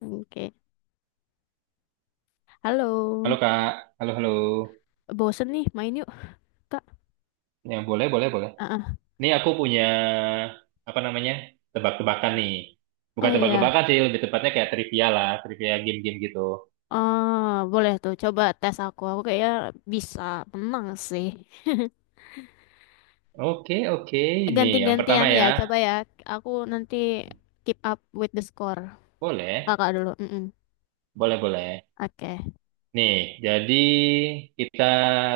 Oke. Halo. Halo Kak, halo halo. Bosen nih, main yuk, Kak. Ya boleh boleh boleh. Ah, ah. Ini aku punya apa namanya tebak-tebakan nih. Oh Bukan iya. tebak-tebakan sih, lebih tepatnya kayak trivia lah, trivia game-game gitu. Oh, boleh tuh. Coba tes aku. Aku kayaknya bisa menang sih. Oke oke. Nih yang pertama Ganti-gantian ya. ya, Coba ya. Aku nanti keep up with the score. boleh Kakak dulu. Mm-mm. boleh boleh. Oke. Nih jadi kita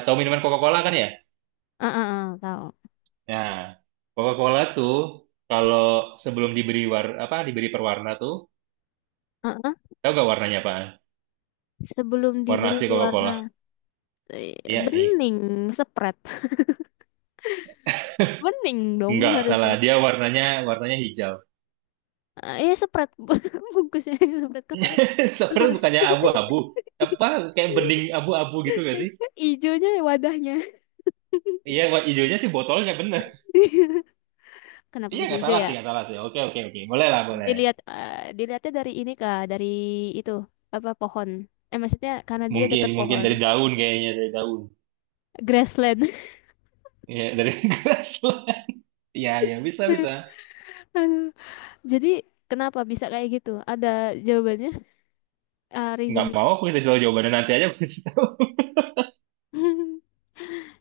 tahu minuman Coca-Cola kan ya? Ah, ah, tahu. Nah Coca-Cola tuh kalau sebelum diberi war apa diberi perwarna tuh, Ah, ah. tahu gak warnanya apaan? Sebelum Warna diberi asli warna Coca-Cola? eh, Iya nih. bening, spread. Bening dong Enggak, salah. harusnya. Dia warnanya warnanya hijau. Iya, spread. Bungkusnya spread. Kok, tapi bentar. Sebenarnya bukannya abu-abu. Apa kayak bening abu-abu gitu gak sih? Ijonya ya wadahnya. Iya, warna hijaunya sih botolnya bener. Kenapa Iya, bisa nggak hijau salah ya? sih, nggak salah sih. Oke, oke, oke. Boleh lah, boleh. Dilihat dilihatnya dari ini Kak, dari itu apa pohon. Eh maksudnya karena dia Mungkin, deket mungkin pohon. dari daun kayaknya, dari daun. Grassland. Iya, dari gelas lah. Iya, iya, bisa, bisa. Aduh. Jadi kenapa bisa kayak gitu? Ada jawabannya? Ah, Nggak reasoning. mau aku kasih tahu jawabannya nanti aja aku kasih tahu.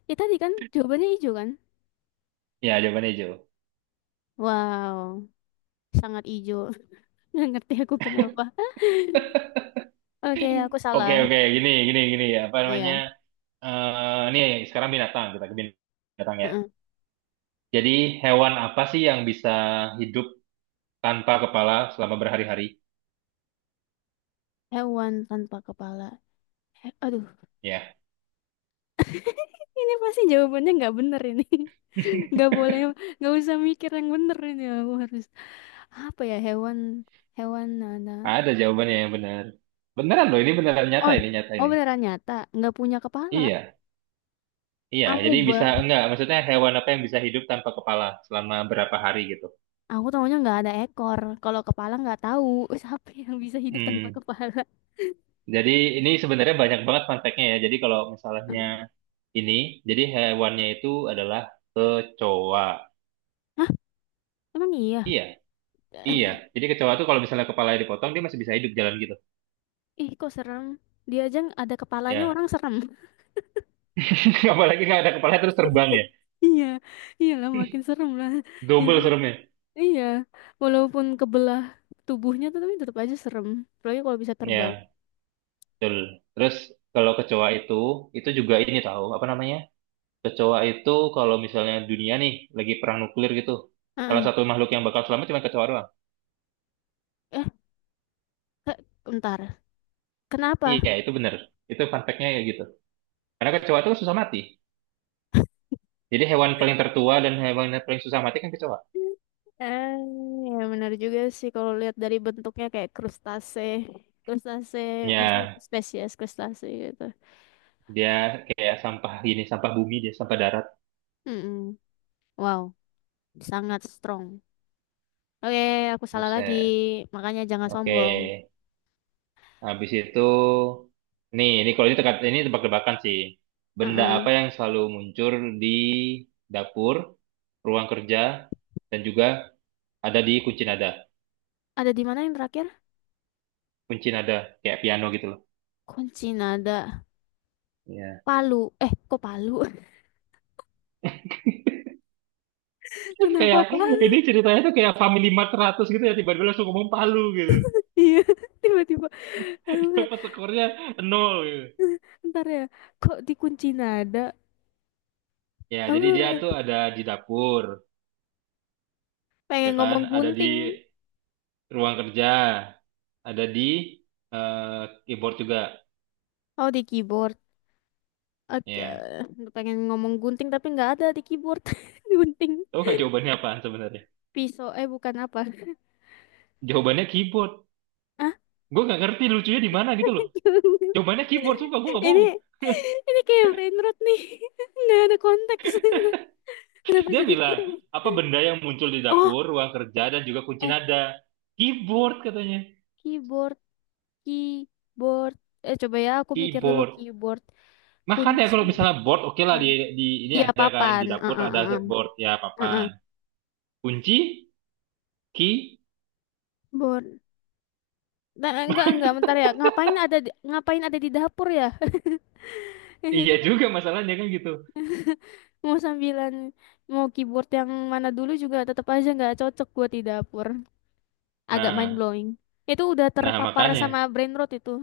Ya tadi kan jawabannya hijau kan? Iya, jawabannya hijau. Wow, sangat hijau. Nggak ngerti aku kenapa. Oke, aku Oke, salah. oke. Gini. Apa Oh, namanya? ya. Nih, sekarang binatang. Kita ke binatang ya. Heeh. Jadi, hewan apa sih yang bisa hidup tanpa kepala selama berhari-hari? Hewan tanpa kepala. He- Aduh, Ya. ini pasti jawabannya nggak bener ini. Nggak boleh, nggak usah mikir yang bener ini. Aku harus apa ya hewan hewan nana. Ada jawabannya yang benar. Beneran loh, ini beneran nyata Oh, ini, nyata oh ini. beneran nyata, nggak punya kepala. Iya, iya. Jadi Amuba. bisa enggak? Maksudnya hewan apa yang bisa hidup tanpa kepala selama berapa hari gitu? Aku tahunya nggak ada ekor. Kalau kepala nggak tahu. Siapa yang bisa hidup tanpa Hmm. kepala? Jadi ini sebenarnya banyak banget fun fact-nya ya. Jadi kalau misalnya Mm. ini, jadi hewannya itu adalah kecoa. Hah? Emang iya? Iya, iya. Jadi kecoa itu kalau misalnya kepalanya dipotong, dia masih bisa hidup jalan gitu. Ih, kok serem. Dia aja ada kepalanya Ya. orang serem. Apalagi nggak ada kepala terus terbang ya. Iya, iyalah makin serem lah itu. Double seremnya. Iya, walaupun kebelah tubuhnya tuh tapi tetap aja serem. Apalagi kalau bisa terbang. Ya, betul. Terus kalau kecoa itu juga ini tahu apa namanya? Kecoa itu kalau misalnya dunia nih lagi perang nuklir gitu, salah Heeh. satu makhluk yang bakal selamat cuma kecoa doang. Eh, ke- bentar. Kenapa? Iya, itu bener. Itu fun fact-nya ya gitu. Karena I- kecoa itu kan susah mati. Jadi hewan paling tertua dan hewan yang paling susah mati kan kecoa. Eh, ya benar juga sih kalau lihat dari bentuknya kayak krustase. Krustase, maksudnya Ya, spesies krustase gitu. dia kayak sampah gini, sampah bumi dia, sampah darat. Mm-mm. Wow, sangat strong. Oke, aku salah lagi. Buset. Makanya jangan Oke, sombong. habis itu, nih, ini kalau ini teka- ini tebak-tebakan sih. Benda apa Heeh. yang selalu muncul di dapur, ruang kerja, dan juga ada di kunci nada. Ada di mana yang terakhir? Kunci nada kayak piano gitu loh. Kunci nada. Iya. Palu. Eh, kok Palu? Kayak Kenapa ini Palu? ceritanya tuh kayak Family Mart 100 gitu ya tiba-tiba langsung ngomong palu gitu. Iya, tiba-tiba. Aku kayak, Dapat skornya nol gitu. ntar ya, kok dikunci nada? Ya, jadi dia Aku tuh ada di dapur, pengen ya kan? ngomong Ada di gunting. ruang kerja, ada di eh, keyboard juga. Oh, di keyboard. Oke, Ya. pengen ngomong gunting tapi nggak ada di keyboard. Gunting Tahu nggak jawabannya apaan sebenarnya? pisau, eh bukan apa. Jawabannya keyboard. Ah, Gue nggak ngerti lucunya di mana gitu loh. Jawabannya keyboard, sumpah gue nggak ini bohong. ini kayak brain rot nih. Nggak ada konteks. Kenapa Dia jadi bilang, keyboard? apa benda yang muncul di Oh, dapur, ruang kerja, dan juga kunci eh nada? Keyboard katanya. keyboard, keyboard. Eh coba ya, aku mikir dulu Keyboard. keyboard Makanya kunci. kalau misalnya board, oke lah Papan. Di ini Iya ada kan papan. di dapur ada Heeh, board ya papan. heeh. Kunci, key, Bun. Nah, enggak bentar ya. Ngapain ada di dapur ya? iya Itu juga masalahnya kan gitu. mau sambilan mau keyboard yang mana dulu juga tetap aja nggak cocok buat di dapur. Agak mind Nah, blowing. Itu udah nah terpapar makanya sama brain rot itu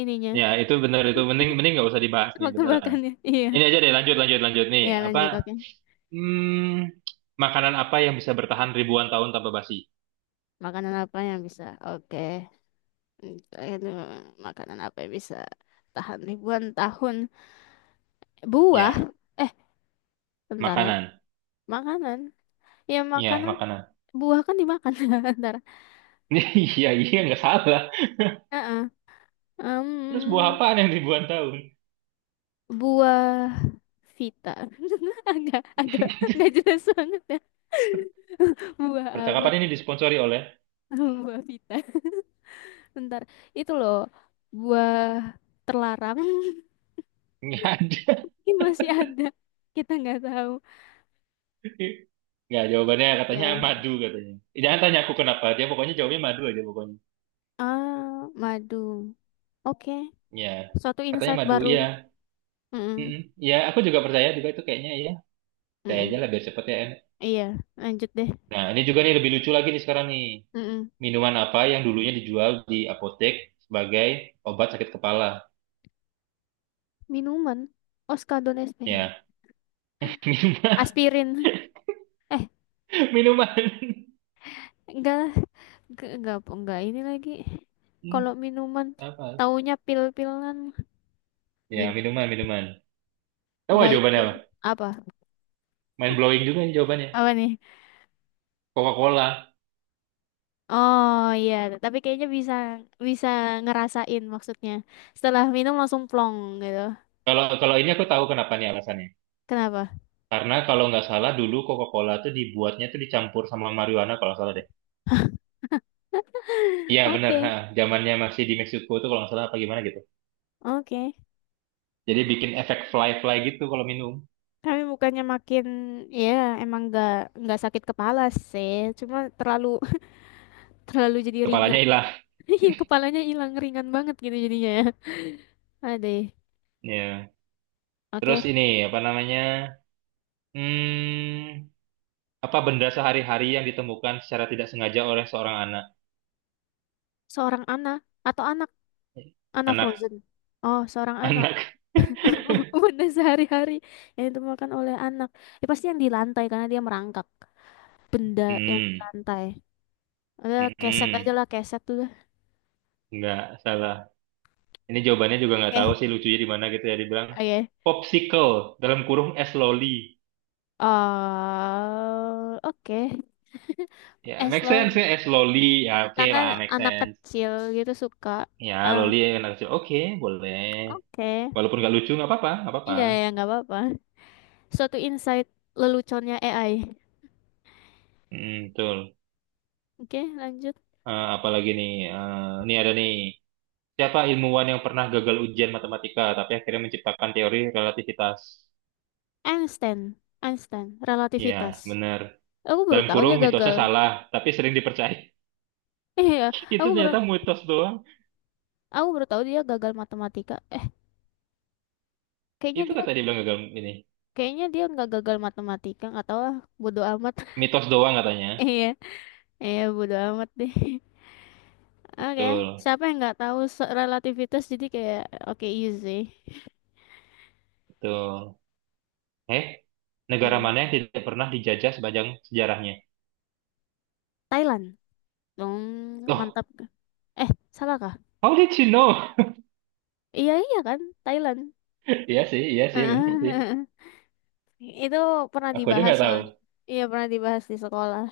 ininya. ya itu bener itu mending mending nggak usah dibahas nih beneran. Tebak-tebakannya. Iya. Ini aja deh lanjut lanjut lanjut nih Ya apa lanjut oke. hmm, makanan apa yang bisa bertahan ribuan tahun tanpa basi? Makanan apa yang bisa? Oke. Hmm, itu makanan apa yang bisa tahan ribuan tahun? Buah. Ya Eh, bentar ya. makanan, Makanan. Ya ya makanan makanan. buah kan dimakan. Bentar. Iya iya nggak salah. Heeh. Terus buah Em, apaan yang ribuan tahun? buah Vita. Agak agak nggak jelas banget ya. Buah apa? Percakapan ini disponsori oleh Buah Vita. Bentar. Itu loh buah terlarang. nggak ada. Ini masih ada. Kita nggak tahu. Nggak, jawabannya katanya Ya. madu katanya. Jangan tanya aku kenapa, dia pokoknya jawabnya madu aja pokoknya. Ah, madu. Oke. Ya, Suatu katanya insight madu, baru. iya. Mm-mm. Mm-mm. Ya, aku juga percaya juga itu kayaknya ya. Saya aja Mm-mm. lah biar cepet ya. Enak. Iya, lanjut deh. Nah, ini juga nih lebih lucu lagi nih sekarang nih. Mm-mm. Minuman apa yang dulunya dijual di apotek sebagai obat sakit kepala? Minuman. Oskadon SP. Ya, minuman, Aspirin. Eh, minuman. enggak. Enggak ini lagi. Hmm, Kalau minuman, Apa? taunya pil-pilan. Ya, Minum minuman, minuman. Tahu nggak baik jawabannya apa? goreng. Apa? Mind blowing juga ini jawabannya. Apa nih? Coca-Cola. Oh iya, tapi kayaknya bisa bisa ngerasain maksudnya. Setelah minum langsung plong gitu. Kalau kalau ini aku tahu kenapa nih alasannya. Kenapa? Karena kalau nggak salah dulu Coca-Cola tuh dibuatnya tuh dicampur sama marijuana kalau nggak salah deh. Iya benar, ha. Oke, Zamannya masih di Meksiko tuh kalau nggak salah apa gimana gitu. oke. Jadi bikin efek fly-fly gitu kalau minum. Kami bukannya makin ya emang nggak sakit kepala sih, cuma terlalu terlalu jadi Kepalanya ringan. hilang. Iya, kepalanya hilang ringan banget gitu jadinya ya. Aduh. Ya. Terus Oke. ini apa namanya? Hmm, apa benda sehari-hari yang ditemukan secara tidak sengaja oleh seorang anak? Seorang anak atau anak anak Anak, Frozen. Oh, seorang anak. anak. Benda sehari-hari yang ditemukan oleh anak. Ya, pasti yang di lantai karena dia merangkak benda yang di Hmm, lantai. Ada keset aja hmm, lah, keset tuh. nggak salah. Ini jawabannya juga nggak tahu Oke, sih lucunya di mana gitu ya dibilang oke. popsicle dalam kurung es loli. Eh, oke. Ya, Es make loli. sense ya, es loli. Ya, oke Karena lah, make anak sense. kecil gitu suka. Ya, Eh, loli anak kecil. Oke, boleh. oke. Walaupun nggak lucu, nggak apa-apa, nggak apa-apa. Iya ya, nggak apa-apa. Suatu insight leluconnya AI. Hmm, betul. Oke, lanjut. Apalagi nih, ini ada nih. Siapa ilmuwan yang pernah gagal ujian matematika, tapi akhirnya menciptakan teori relativitas? Einstein. Einstein. Ya, Relativitas. benar. Aku baru Dalam tahu kurung, dia mitosnya gagal. salah, tapi sering dipercaya. Eh ya, Itu aku baru ternyata mitos doang. aku baru tahu dia gagal matematika. Eh, kayaknya Itu dia kata dia bilang gagal ini. kayaknya dia nggak gagal matematika, nggak tahu lah, bodoh amat. Mitos doang katanya. Iya, iya bodoh amat deh. Oke, Betul, siapa yang nggak tahu se- relativitas jadi kayak oke easy. betul. Eh, negara Hmm. mana yang tidak pernah dijajah sepanjang sejarahnya? Thailand. Dong, Loh, mantap. Eh, salah kah? how did you know? Iya iya kan, Thailand. Iya sih, bener sih. Itu pernah Aku aja dibahas nggak tahu. soalnya. Iya, pernah dibahas di sekolah.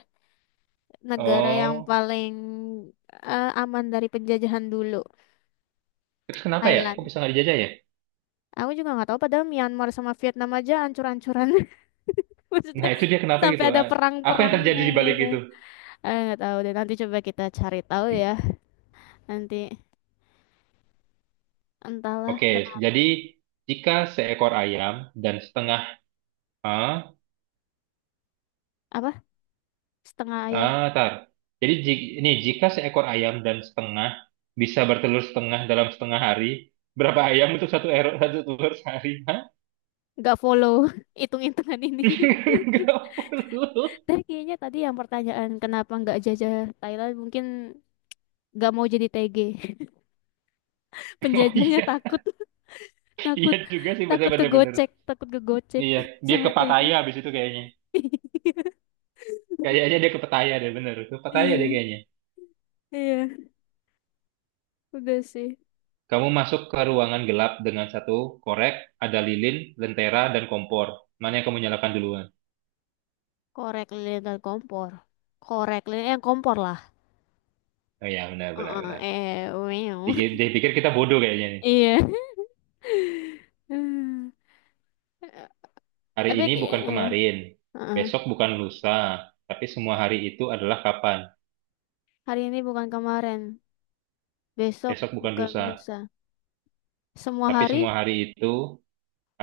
Negara yang Oh, paling eh, aman dari penjajahan dulu, terus kenapa ya? Kok Thailand. bisa nggak dijajah ya? Aku juga nggak tahu padahal Myanmar sama Vietnam aja ancur-ancuran. Maksudnya Nah, itu dia kenapa sampai gitu. ada Ah, apa yang perang-perangnya terjadi di balik gitu. itu? Eh nggak tahu deh nanti coba kita cari tahu ya. Nanti entahlah Oke, kenapa. jadi jika seekor ayam dan setengah... Ah, Apa? Setengah ayam. ah, tar. Jadi ji- ini jika seekor ayam dan setengah bisa bertelur setengah dalam setengah hari, berapa ayam untuk satu erok satu telur sehari? Hah? Nggak follow hitung-hitungan ini. Nggak perlu. Tapi kayaknya tadi yang pertanyaan kenapa nggak jajah Thailand mungkin nggak mau jadi TG. Oh Penjajahnya iya, takut. iya takut juga sih, takut bener-bener. kegocek Iya, dia sama ke Tegi Pattaya habis itu kayaknya. Kayaknya dia ke Pattaya deh, bener. Ke Pattaya deh iya kayaknya. iya udah sih Kamu masuk ke ruangan gelap dengan satu korek, ada lilin, lentera, dan kompor. Mana yang kamu nyalakan duluan? Korek lilin dan kompor. Korek lilin yang kompor lah. Oh iya, benar, benar, Heeh, benar. eh, meow. Diki- Dia pikir kita bodoh kayaknya nih. iya Hmm. Eh, Hari tapi ini kayak- bukan ya. kemarin, Heeh. besok bukan lusa, tapi semua hari itu adalah kapan? Hari ini bukan kemarin, besok Besok bukan bukan lusa, lusa. Semua tapi hari? semua hari itu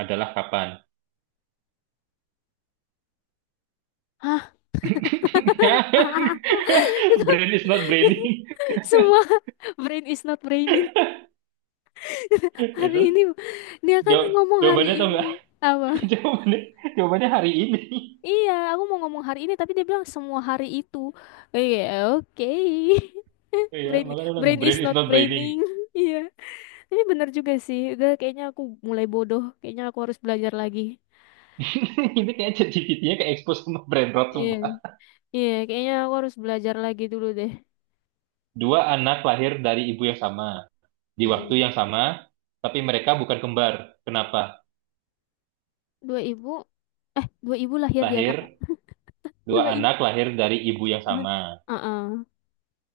adalah kapan? Hah? Brain is not braining. semua brain is not braining hari Itu ini dia kan jaw- ngomong hari jawabannya tuh ini apa jawabannya, jawabannya hari ini. Iya, aku mau ngomong hari ini, tapi dia bilang semua hari itu. Iya, oke. Iya, Brain, makanya bilang brain is brain is not not braining. braining. Iya. Tapi bener juga sih. Udah kayaknya aku mulai bodoh. Kayaknya aku harus belajar lagi. Ini kayak ChatGPT-nya kayak expose sama brain rot Iya. sumpah. Iya, kayaknya aku harus belajar lagi dulu deh. Dua anak lahir dari ibu yang sama, di waktu Mm-mm. yang sama, tapi mereka bukan kembar. Kenapa? Dua ibu, eh dua ibu lahir di Lahir, anak. dua Dua ibu. anak lahir dari ibu yang sama, Heeh.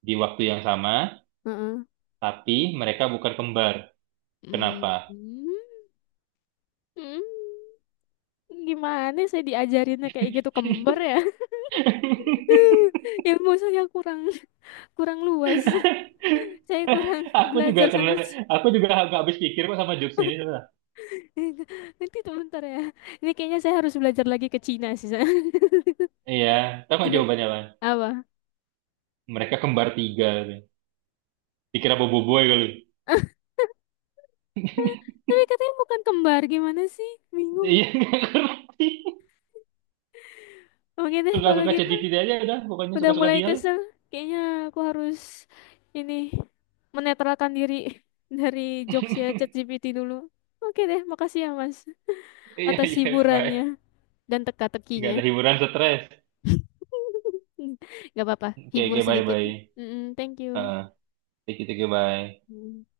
di waktu yang sama, Heeh. tapi mereka bukan kembar. Kenapa? Mm. Mm. Gimana saya diajarinnya kayak gitu kembar ya? Ilmu saya kurang kurang luas. Saya kurang Aku juga belajar kena, sampai C- aku juga nggak habis pikir kok sama jokes ini. Coba. nanti tuh bentar ya. Ini kayaknya saya harus belajar lagi ke Cina sih saya. Iya, tahu nggak Ya, jawabannya, Lan? apa? Mereka kembar tiga. Gitu. Dikira Boboiboy kali. Tapi katanya bukan kembar, gimana sih? Bingung. Iya nggak ngerti. Oke deh kalau Suka-suka gitu. ChatGPT aja udah, pokoknya Udah suka-suka mulai dia lah. kesel. Kayaknya aku harus ini menetralkan diri dari jokes ya ChatGPT dulu. Oke deh, makasih ya Mas Iya atas iya, hiburannya bye. dan Nggak teka-tekinya. ada hiburan stres. Gak apa-apa, Oke hibur oke bye sedikit. bye. Mm-mm, thank you. Heeh, thank you bye. Mm.